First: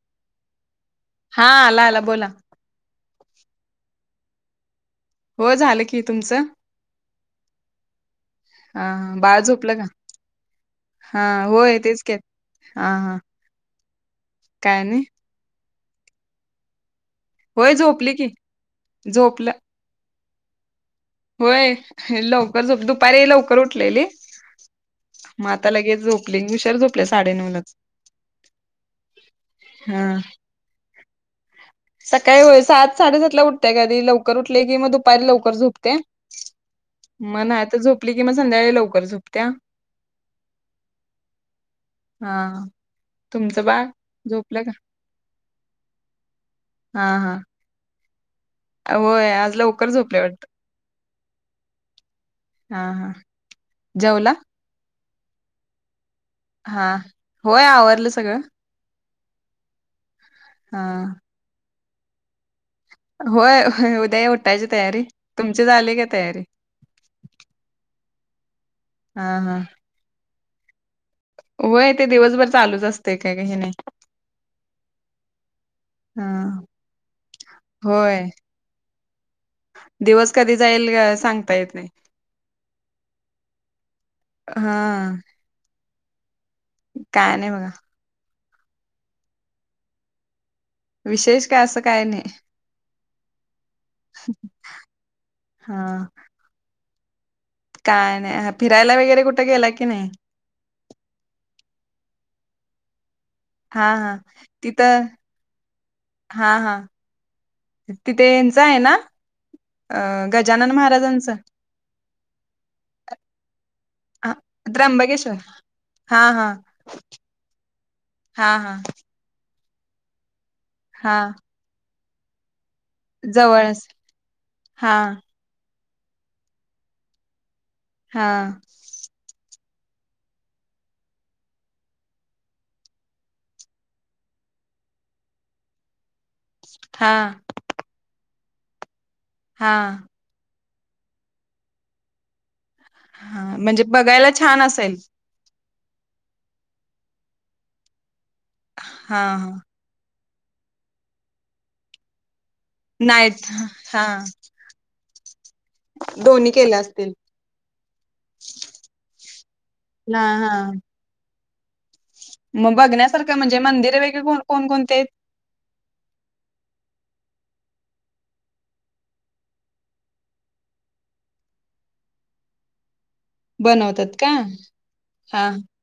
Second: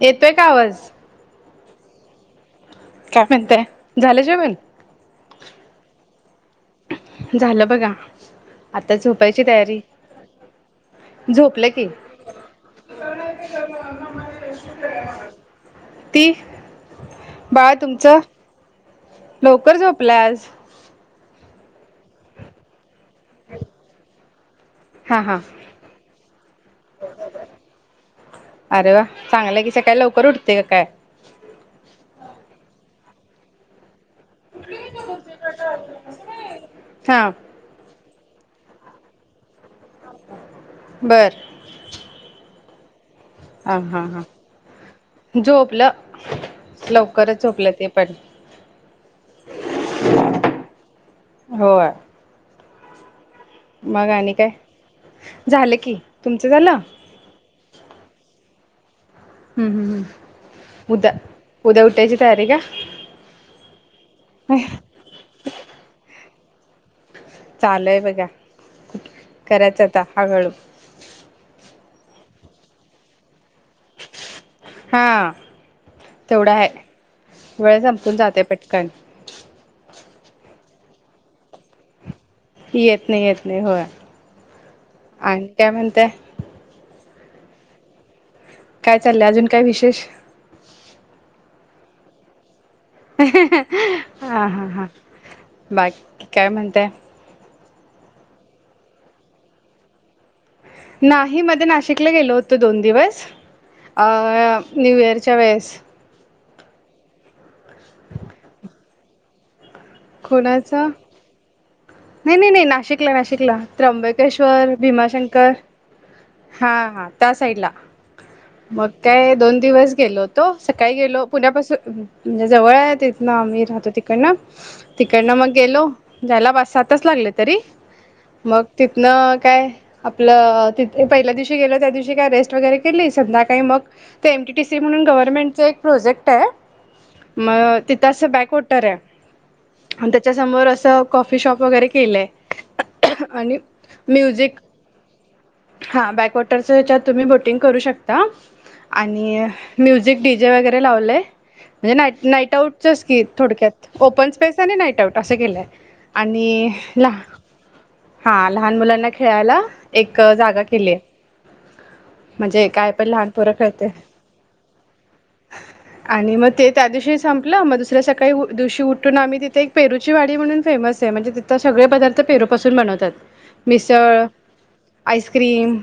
येतोय का आवाज. हां आला आला बोला. काय म्हणताय झालं जेवण. हो झालं की तुमचं. झालं बघा हा आतां बाळ झोपायची झोपलं तयारी. का हा होय तेच की हा हा. काय नाही [unintelligible] ती. होय बाळ झोपली तुमचं की झोपलं लवकर झोपलंय आज. होय लवकर झो दुपारी लवकर उठलेली. हा हा म आता लगेच झोपली उशर झोपलीया साडेनऊलाच. अरे वा चांगलयं की सकाळी हा लवकर उठते का काय. सकाळी होय सात साडेसातला उ त्या कधी लवकर उठले की मग दुपारी लवकर झोपते हा म नाही तर झोपते उठली की म संध्याकाळी लवकर झोपतीया. बर. हा. तुमचं हा बाळ हा झोपलं का हां झोपलं, हा हा लवकरच झोपलं ते. पण. होय आज लवकर झोपले वाटतं? हो. हां हां. मग आणि काय? झालं की. तुमचं झालं हा हम्म होय आवरलं सगळं. हम्म हम्म हा हम्म उदा उद्या उठायची तयारी का? होय होय उद्या हे उठायची तयारी, तुमची झाली का तयारी? चालूय बघा हा करायच आता हळूहळू. व्हय ते दिवसभर चालूच असतय काय काय हे नाई. हा तेवढा हा हाय, वेळ संपून होय जाते पटकन. दिवस कधी जाईल अ सांगता येत नाय. की येत नाही येत नाही होय हा आणि त्या म्हणत्या काय नाय बगा. काय चाललंय अजून काय विशेष? विशेष काय असं काय नाई. हा हा हां हा बाकी काय म्हणताय? काय नाय हा फिरायला वगैरे कुठे गेला की नाई? नाही मध्ये नाशिकला गेलो होतो दोन दिवस हा अ हा न्यू तिथं इयरच्या वेळेस. हा हा तिथे यांच आहे ना? अ गजानन महाराजांचं. नाई नाई नाई नाशिकला नाशिकला आ, त्र्यंबकेश्वर, त्र्यंबकेश्वर भीमाशंकर हा हा. साइडला हा हा मग काय दोन दिवस गेलो होतो सकाळी हा गेलो पुण्यापासून म्हणजे जवळ आहे तीथन आम्ही जवळच राहतो तिकडन हा ना मग गेलो जायला पाच सात तास लागले तरी हा मग तिथनं काय आपलं तिथे पहिल्या दिवशी गेलो त्या दिवशी काय रेस्ट वगैरे केली संध्याकाळी मग ते एम टी टी सी म्हणून गव्हर्नमेंटचं एक प्रोजेक्टय हा. मग तिथं असं बॅक वॉटर हाय. हां. त्याच्यासमोर असं कॉफी शॉप वगैरे केलंय. हा आणि म्हणजे बघायला म्युझिक छान असेल. हा बॅकवॉटरच्या हेच्यात तुम्ही बोटिंग करू शकता हा आणि हा म्युझिक डी जे वगैरे लावलेय म्हणजे नाईट नाईट आऊट चस की नाहीत थोडक्यात हा ओपन स्पेस आणि नाईट आउट असं केलंय दोन्ही आणि केल्या ला असतील. हा लहान मुलांना खेळायला एक हा हा जागा केलीय. मग बघण्यासारखं म्हणजे खेळते मंदिर वगैरे को कोण कोणती येत? आणि मग ते त्या दिवशी संपलं मग दुसऱ्या सकाळी उ दिवशी उठून आम्ही तिथे एक पेरूची वाडी म्हणून फेमस आहे म्हणजे तिथ त सगळे पदार्थ पेरूपासून बनवतात. बनवतात मिसळ का? हा आईस्क्रीम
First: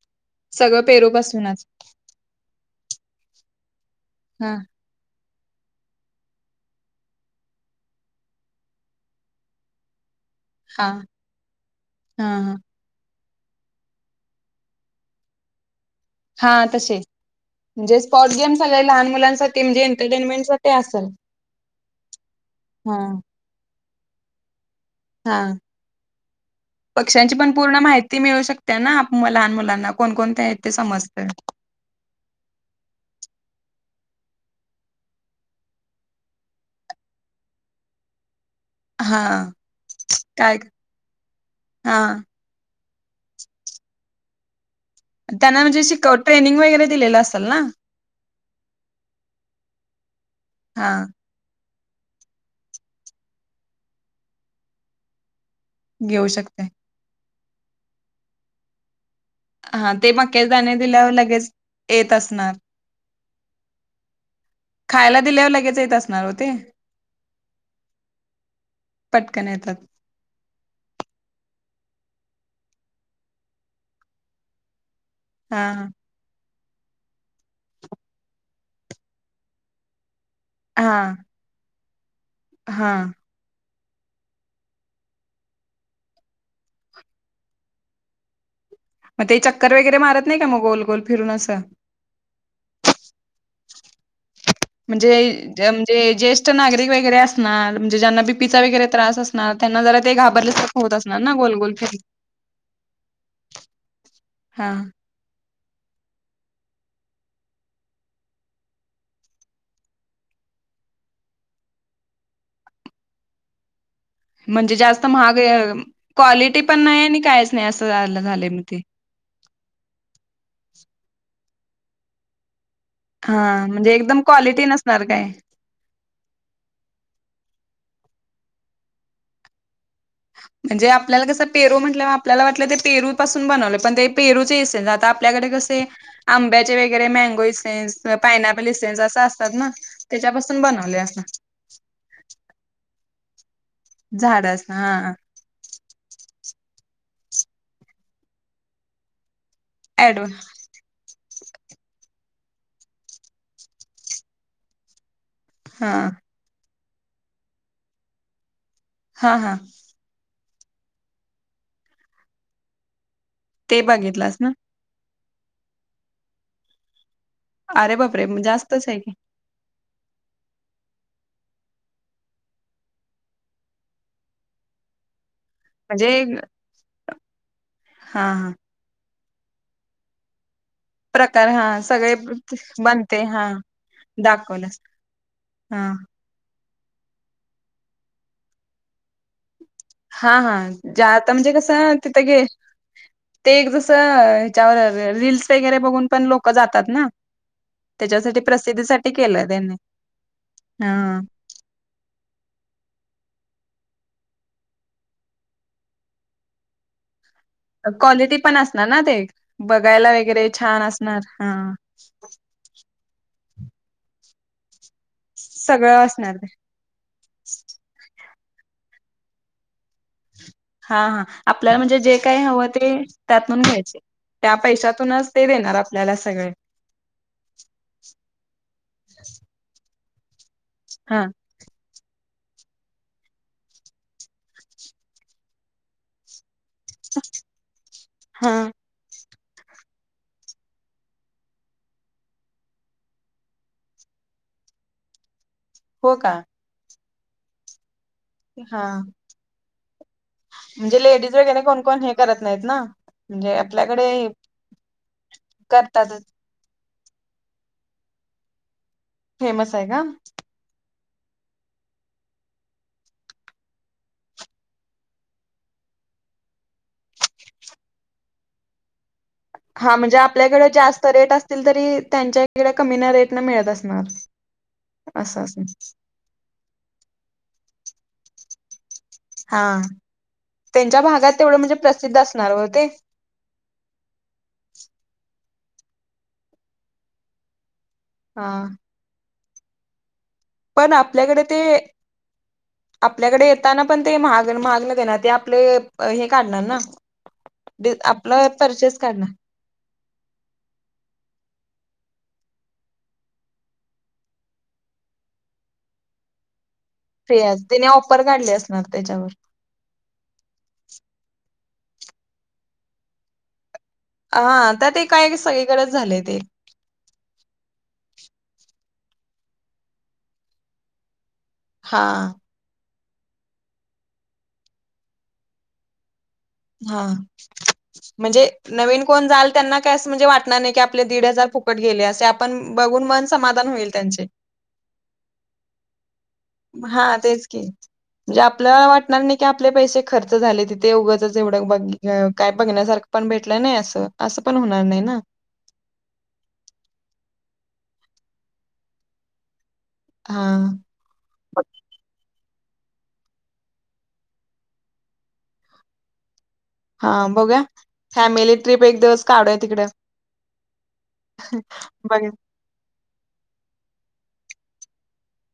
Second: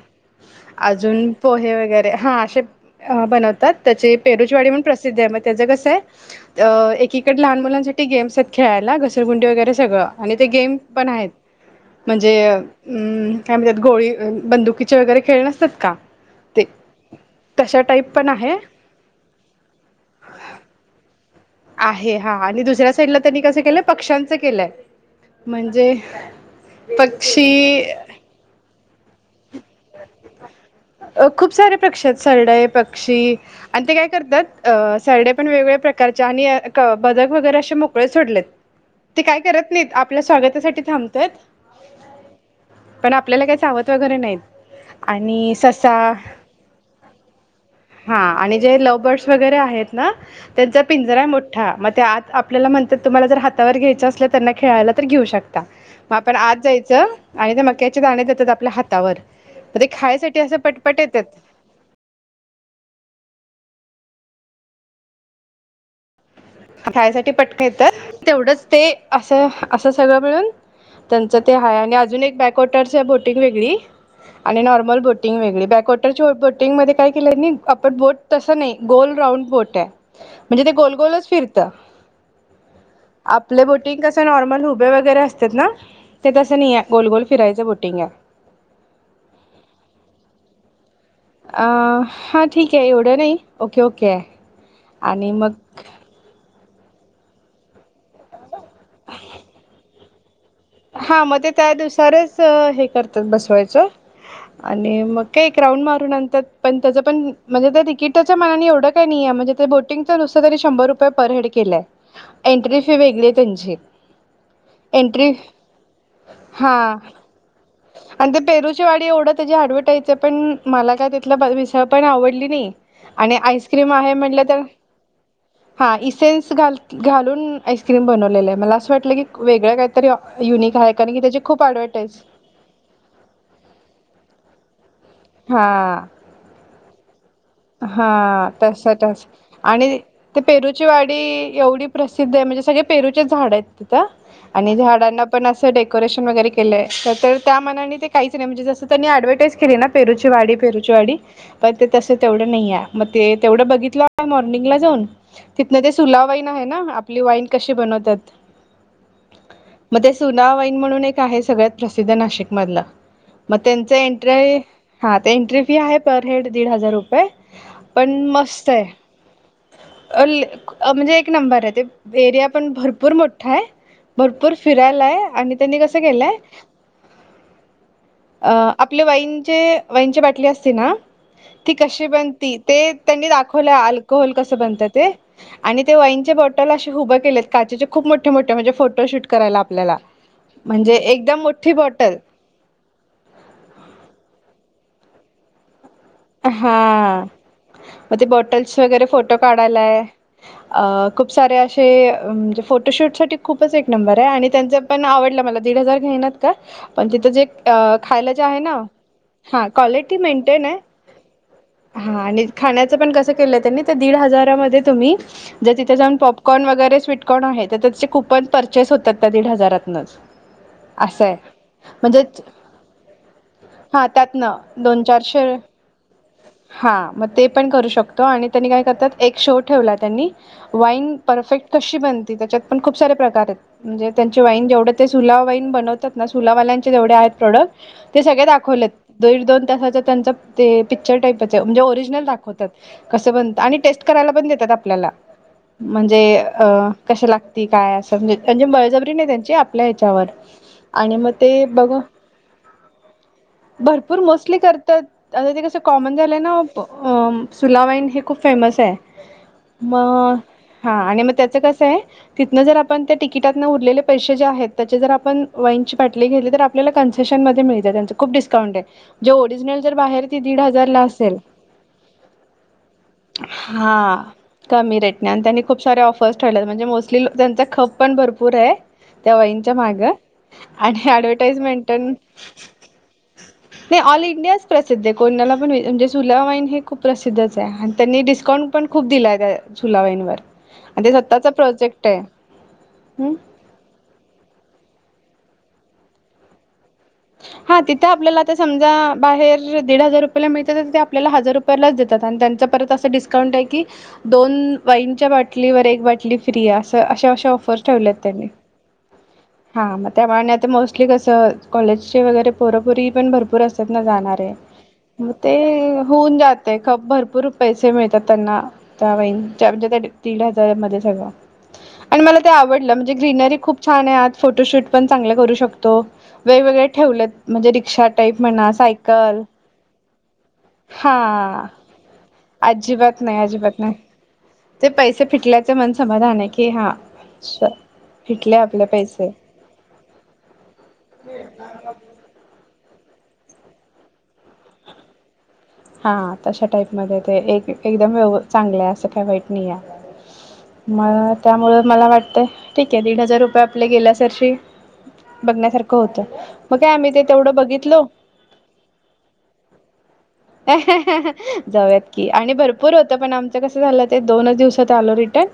सगळं पेरू अजून पासूनच पोहे वैग वगैरे हा शेत हा अ बनवतात, त्याची हा पेरुचीवाडी म्हणून प्रसिद्ध आहे मग त्याचं कसं आहे. अ एकीकडे लहान मुलांसाठी गेम्स आहेत खेळायला घसरगुंडी वगैरे सगळं. आणि ते गेम हा पण आहेत हा म्हणजे हा उम्म काय म्हणतात. गोळी बंदुकीचे वगैरे खेळ नसतात का? हा ते तसे तशा म्हणजे टाईप पण स्पॉर्ट आहे गेम्स आलेय लहान मुलांसाठी म्हणजे एंटरटेनमेंट साठी आसल. आहे हा आणि दुसऱ्या साईडला त्यांनी कसं केलंय पक्ष्यांचं केलंय. हा म्हणजें पक्षी ती मिळू शकते नां आप म लहान मुलांना कोणकोणत्या आहेत ते समज अं खूप सारे पक्षी आहेत, सरडे आहे पक्षी. आण ते काय करतात, अं सरडे पणं वेगवेळ्या प्रकारचे आणि क बदक वगैरे असे मोकळे सोडलेत. हा ते काय करत नाहीतं आपल्या काय स्वागतासाठी थांबतायेत. हा पणं आपल्याला काही चावत वगैरे नाहीत, आणि ससा. लासल नां! हां आणि जे लवबर्डसं वगैरे आहेत नां त्यांचा हा पिंजरा य मो ठा म ते आत आपल्याला म्हणतात तुम्हाला जर हातावर घ्यायचं असल, त्यांना खेळायला तर घेऊ शक ता म घेऊ आपण आत शकते जायचं आणि ते मक्याचे दाण्ये देतात आपल्या हातावर. मग हां ते खायसाठी मक्या चे असं दाण्ये पटपट दिल्यावर येतात लगेचं येतं असणार! खायला दिल्यावर लगेचं येत असणार. ते खायासाठी पटक येतात तर तेवढंच ते पटकन येतात असं-असंच. सगळं मिळून त्यांचं ते आहे, आणि अजून एक बॅकवॉटरच्यां बोटिंग वेगळी. आणि नॉर्मल बोटिंग वेगळी हा बॅक वॉट रच्यां बोटिंग मध्ये काय केलं यांनी, आपण बोट तसं नाही गोल रांऊड बोट आहे. म्हणजे तें गोलगोलचं फिरतं. हां! आपले बोटिंग कसं नॉर्मल हुबे वगैरे असतेत नां, तें तसं नही आहे, गोलगोल फिरायचं बोटिंग आहे. म ते चक्कर वगैरे मारत नाही कां म गोलगोलं. अ हां ठीक आहे एवढं नाही ओके-ओके. म्हणजे म्हणजे ज्येष्ठ नागरिक वगैरे असणारं म्हणजे ज्यांना बी पि चा वगरे त्रास असणार त्यांना जरा ते घाबरल्या सा हां मग ते त्यां नुसारच हें करतात बसवायच हा आणि मग! काय एक राऊंड मारून आणतात पण त्याच पणं म्हणजे त्या तिकीटच्या मानाने एवढं काही नहीया म्हणजे ते बो टिंग च नुसतं त्यांनी शंभर रुपये पर हेड केलय, एन्ट्री फी वेगळी आहे त्यांची. म्हणजे जास्तं एंट्री महाग ये क्वालिटी पण हा नाही, आणि काहीचं नाही असं आलं आणि झालंय म ते. पेरूची वाडी एवढं त्याची ऍडव्हर्टाईज पणं माला काय तिथल बं मिसळ पण आवडली नही. आणि हा आईस्क्रीम म्हणजे आहे एकदम म्हनलं त! क्वालिटी नसणार काय हां इसेन्स घाल-घालून आइस्क्रीम बनवलेलं आहे, मला असं वाटलं की वेगळं काहीतरी युनिक म्हणजे आहे कारण की आपल्याला त्याची कसं खूप पेरु म्हटलं वं ऍडव्हटाईज आपल्याला वाटलं तें पेरू पासून बनवलं पन ते पेरूचे इसेन्स आतां आपल्याकडे कसे हा आंब्याचे वगैरे मॅगों इस सेन्स हा पायनपल तस इसेन्स असं तस असतात नां आणि ते त्याच्यापासून पेरूची बनवले वाडी असनार. एवढी प्रसिद्ध आहे, म्हणजे सगळे पेरूचे झाडं आहेत तिथं झाडच ना. आणि हा झाडांना पण असं डेकोरेशन वगैरे केलंय, तर त्या मानाने तें काहीचं नही, म्हणजे जसं त्यांनी ऍडवर्टाईज केली नां! ऍड पेरूची वाडी, पेरूची वाडी पणं ते तसे. तेवढं नईया मं तें तेवढं बघीतलं आम्ही माॅरनींगला जाऊन, तिथन ते हा सुला वाइन आहे नां आपली वाईन कशी बनवत्यात. हां हां! मग तें सुना वाईन म्हणून ऐक आहे सगळ्यात प्रसिद्ध नाशिक मधलं. मग ते त्यांच बघितलंस ना एंट्री हां ते एंट्री फी आहे पर हेड दीड हजार रुपये अरे पण बापरे मस्त आहे. जास्तच की अं म्हणजे एक नंबर आहे ते एरिया पण भरपूर मोठा आहे. भरपूर फिरायलायं आणि त्यांनी कसं म्हणजे केलंय हा अ हा आपले वाईंचे, वईंची बाटली असते ना प्रकार हा ती कशी सगळे बशती बनते त्यांनी हा दाखवल अल्कोहोल कसं दाखवलंस बनतते हा आणि ते वाईन बोट बोटल अशे उभे केले आहेतं काचेचे खूप मोठे, मोठे म्हणजे फोटोशूट करायला आपल्याला हा, हा म्हणजे जे आता एकदम म्हणजे मोठी कसं बॉटल तिथं गेल ते एक जस अ हेच्यावर रीलीलस वगैरे बघून पण लोक जातात ना. हा मग ते त्याच्यासाठी बॉटल्स वगैरे प्रसिद्धीसाठी फोटो केलं त्यांनी. काढायलाय हा. खूप सारे अशे म्हणजे फोटोशूट साठी खूपच एक नंबर आहे आणि त्यांच पण आवडल मला दीड हजार घेईना का पण तिथं जे खायला क्वालिटी जे पण आहे ना असणार हा क्वालिटी मेंटेन आहे. नार हा. हा आणि खाण्याचं पण कसं केलं त्यांनी त्या दीड हजारा मध्ये तुम्ही जर तिथे सगळं जाऊन असणार ते पॉपकॉर्न वगैरे स्वीट कॅण आहे तर त्याचे कूपन परचेस होतात त्या दीड हजारातनंच. हा हा आपल्याला म्हणजे जे काय हवं ते त्यातून घ्यायचे. हा त्या त्यातनं दोन पैशातूनच ते चारशे देणार आपल्याला सगळे. हा मग ते पण करू शकतो आणि त्यांनी काय करतात एक शो ठेवला त्यांनी वाईन हा. परफेक्ट कशी बनती त्याच्यात पण खूप सारे प्रकार आहेत. म्हणजे त्यांचे वाईन जेवढं ते सुला वाईन बनवतात ना सुलावाल्यांचे चे आहेत जेवढे प्रोडक ते सगळे हा. दाखवलेत दीड, दोन तासाच्या त्यांचा ते पिक्चर टाईपच हे म्हणजे ओरिजिनल दाखवत्यात. कसं बनत आणि टेस्ट करायला पण देतात आपल्याला. हो म्हणजे का अ कशी लागती काय असं म्हणजे, म्हणजे हा बळजबरी नाही त्यांची आपल्या ह्याच्यावर म्हणजे आणि मग लेडीज वगैरे ते कोण बघून कोण हे करत नाहीत ना. म्हणजे आपल्याकडे भरपूर मोस्ली करतात. आता ते कसं कॉमन करतातच झालंय आहे ना सुलावाईन हे खूप फेमस आहे. फेमस आहे का? मग हा आणि मग त्याच कसं आहे. तिथनं जर आपण त्या तिकिटातंन उरलेले पैसे जे आहेत त्याचे जर आपण वाईची बाटली घेतली तर आ आपल्याला कन्सेशन मध्ये मिळते त्यांचे खूप डिस्काउंट आहे जे ओरिजनल हा म्हणजे आपल्याकडे जास्त रेट असतील तरी त्यांच्या इकडे कमी ना रेट न मिळत असणार. हा कमी रेटने आणि असं त्यांनी असं खूप सारे ऑफर्स ठेवल्यात म्हणजे मोस्टली त्यांच खप पण भरपूर आहे. त्या वाईनच्या हा माग त्यांच्या आणि भागात तेवढं म्हणजे ऍडवटाईजमेंटन प्रसिद्ध असणार हो ते नाही ऑल इंडियाच प्रसिद्ध आहे कोणाला पण म्हणजे सुलावाईन हे खूप प्रसिद्धच आहे. त्यांनी हा डिस्काउंट पण खूप दिलाय सुला वाईन वर. पण आपल्याकडे ते हम्म. आपल्याकडे देताना पण ते महाग, महाग नाही देणार ते आपले हे काढणार ना हा तिथं आपल्याला आपलं आता समजा परचेस काढणार बाहेर दीड हजार रुप आपल्या मिळतात ते आपल्याला हजार रुपयालाच देतात आणि त्यांचा परत असं डिस्काउंट आहे की दोन वाईंच्या बाटलीवर एक बाटली फ्री असं अशा, अशा फ्रियाज ऑफर्स त्याने ठेवल्यात ऑफर त्यांनी. काढली असणार त्याच्यावर हा मग त्यामुळे आणि आता मोस्टली कसं कॉलेजचे वगैरे पोरपोरी पण भरपूर असत तात ना जाणारे हा तर मग काय ते सगळीकडेच झाले होऊन जात ते खप भरपूर पैसे मिळतात त्यांना. त्या वाईन [unintelligible] दीड हजारमध्ये सगळं. हा. आणि मला ते आवडलं. म्हणजे ग्रीनरी खूप छान आहे आत. फोटोशूट पण चांगलं करू शकतो. वेगवेगळे हा. ठेवलेत म्हणजे रिक्षा टाईप म्हणजे म्हणा नवीन कोण सायकल जाल त्यांना काय अस म्हणजे वाट- -णार नाही की आपले दीड हजार हा फुकट गेले असे. आपण बघून अजिबात मन नाही समाधान अजिबात होईल नाही त्यांचे. ते पैसे फिटल्याचे म्हण समाधान आहे. की हा फिटले आपले पैसे. -णार नाही की आपले पैसे खर्च झाले तिथे ऊगचं. जेवढं ब काय बघण्यासारखं पण भेटलं नाही असं. असं पण होणार नाही ना? हां. तशा टाईपमध्ये ए ते. एक एकदम व्यव चांगलं आहे. असं काही वाईट नाही आहे. हा म त्यामुळं मला वाटतंय- ठीक ए. दीड हजार रुपये आपले गेल्यासरशी बघण्यासारखं होतं. म काय आम्ही ते हा तेवढं बघूया बघितलो- फॅमिली ट्रिप एक दिवस काढुया तिकड. जाऊयात की. बघा आणि भर- -पूर होत. पण आमचं कसं झालं ते दोनच दिवसात आलो रिटर्न.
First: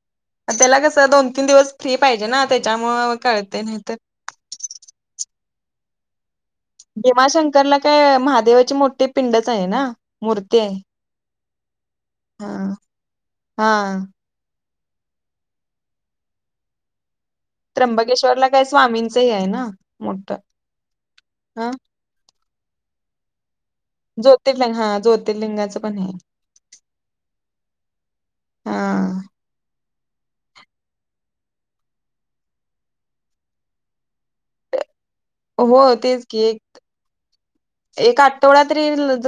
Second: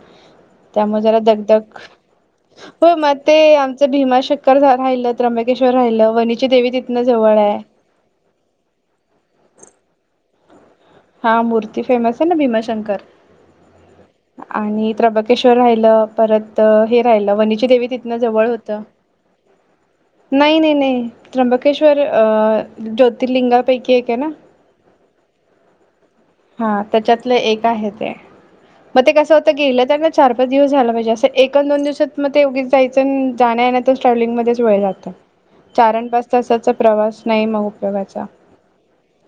त्याला त्यामुळे कसं जरा दोन तीन दगदग. दिवस फ्री पाहिजे ना हो त्याच्यामुळे मग ते कळते नाही आमच तर भीमा शक- -कर राहिलं. त्रबकेश्वर राहिलं. वणीची देवी तिथनं जवळ आहे. ते महादेवाची मोठी पिंडच आहे ना? मूर्ती आहे. हा मूर्ती फेमस आहे ना? हा भीमाशंकर. हा आणि त्र्यंबकेश्वर राहिलं. परत हे राहिलं वणी - -ची देवी तिथन जवळ त्र्यंबकेश्वरला काय होत. स्वामींच हे आहे ना मोठं नाही नाही नाही हा त्र्यंबकेश्वर अ- ज्योतिर्लिंगापैकी एक- आहे ना ज्योतिर्लिंग हा ज्योतिर्लिंगाचं पण हे. हां. त्याच्यातल एक आहे ते. हा मग ते कसं होतं? गेलं त अग चार पाच दिवस झाल पाहिजे. असं एक न दोन दिवसात मग ते उगी- जायचन जाण्या येण्यातच ट्रॅवलिंग मध्येच वेळ जातो. हो चार न तेच पाच की तासाचा प्रवास नाही मग उपयोगाचा. तेवढा तरी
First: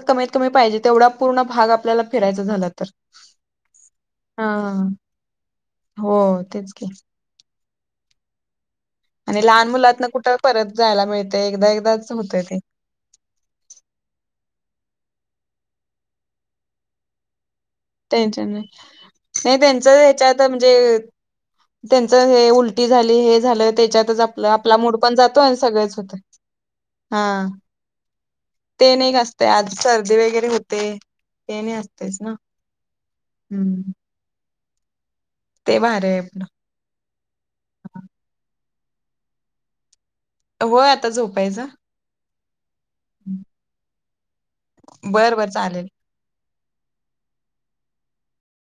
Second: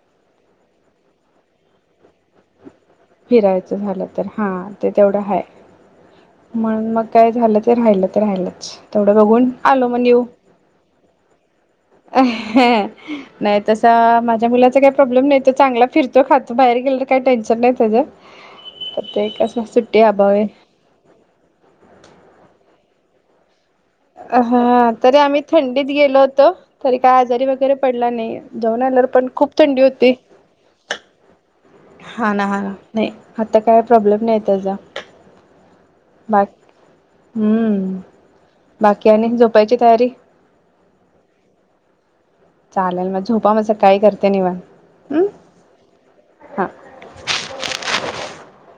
कमीत कमी पाहिजे. तेवढा पूर्ण भाग आपल्याला फिरायचा झाला- तर फिरायचं झालं तर. हा हां. ते तेवढं हाय. हो तेच की म्हणून मग- काही झालं त राहिल तर राहिलंच. तेवढ आणि बघून लहान आलो म मुलातन न्यू कुठं परत जायला मिळतय एकदा एकदाच - होतय ते नाही तसा माझ्या मुलाचा काही प्रॉब्लेम नाही. तो चांगला फिरतो खातो बाहेर गेल त काही टेन्शन नाही- त्याचं टेन्शन नाही. तर ते नाही कसं त्यांच सुट्टी अभाव हेच्यात आहे म्हणजे- त्यांच हे उलटी झाली. हे झालं त्याच्यात- -तच आपल आपला हा मूड पण तरी जातो. आम्ही आणि सगळ थंडीत हेच होतय. गेलो होतो तरी काय आजारी हां. वगैरे पडला नाही जाऊन ते आल्यावर आणि पण असतय खूप आज थंडी होती सर्दी वगैरे होते. ते आणि असतेयच ना? नाही आता काय हम्म प्रॉब्लेम नाही त्याचा. ते भारी ए आपल. बाकी हम्म. बाकी आणिक झोपायची तयारी? व्हय आता झोपायच. चालेल. म झोपा म. सकाळी करते निवांत. बरं बरं चालेल. हां.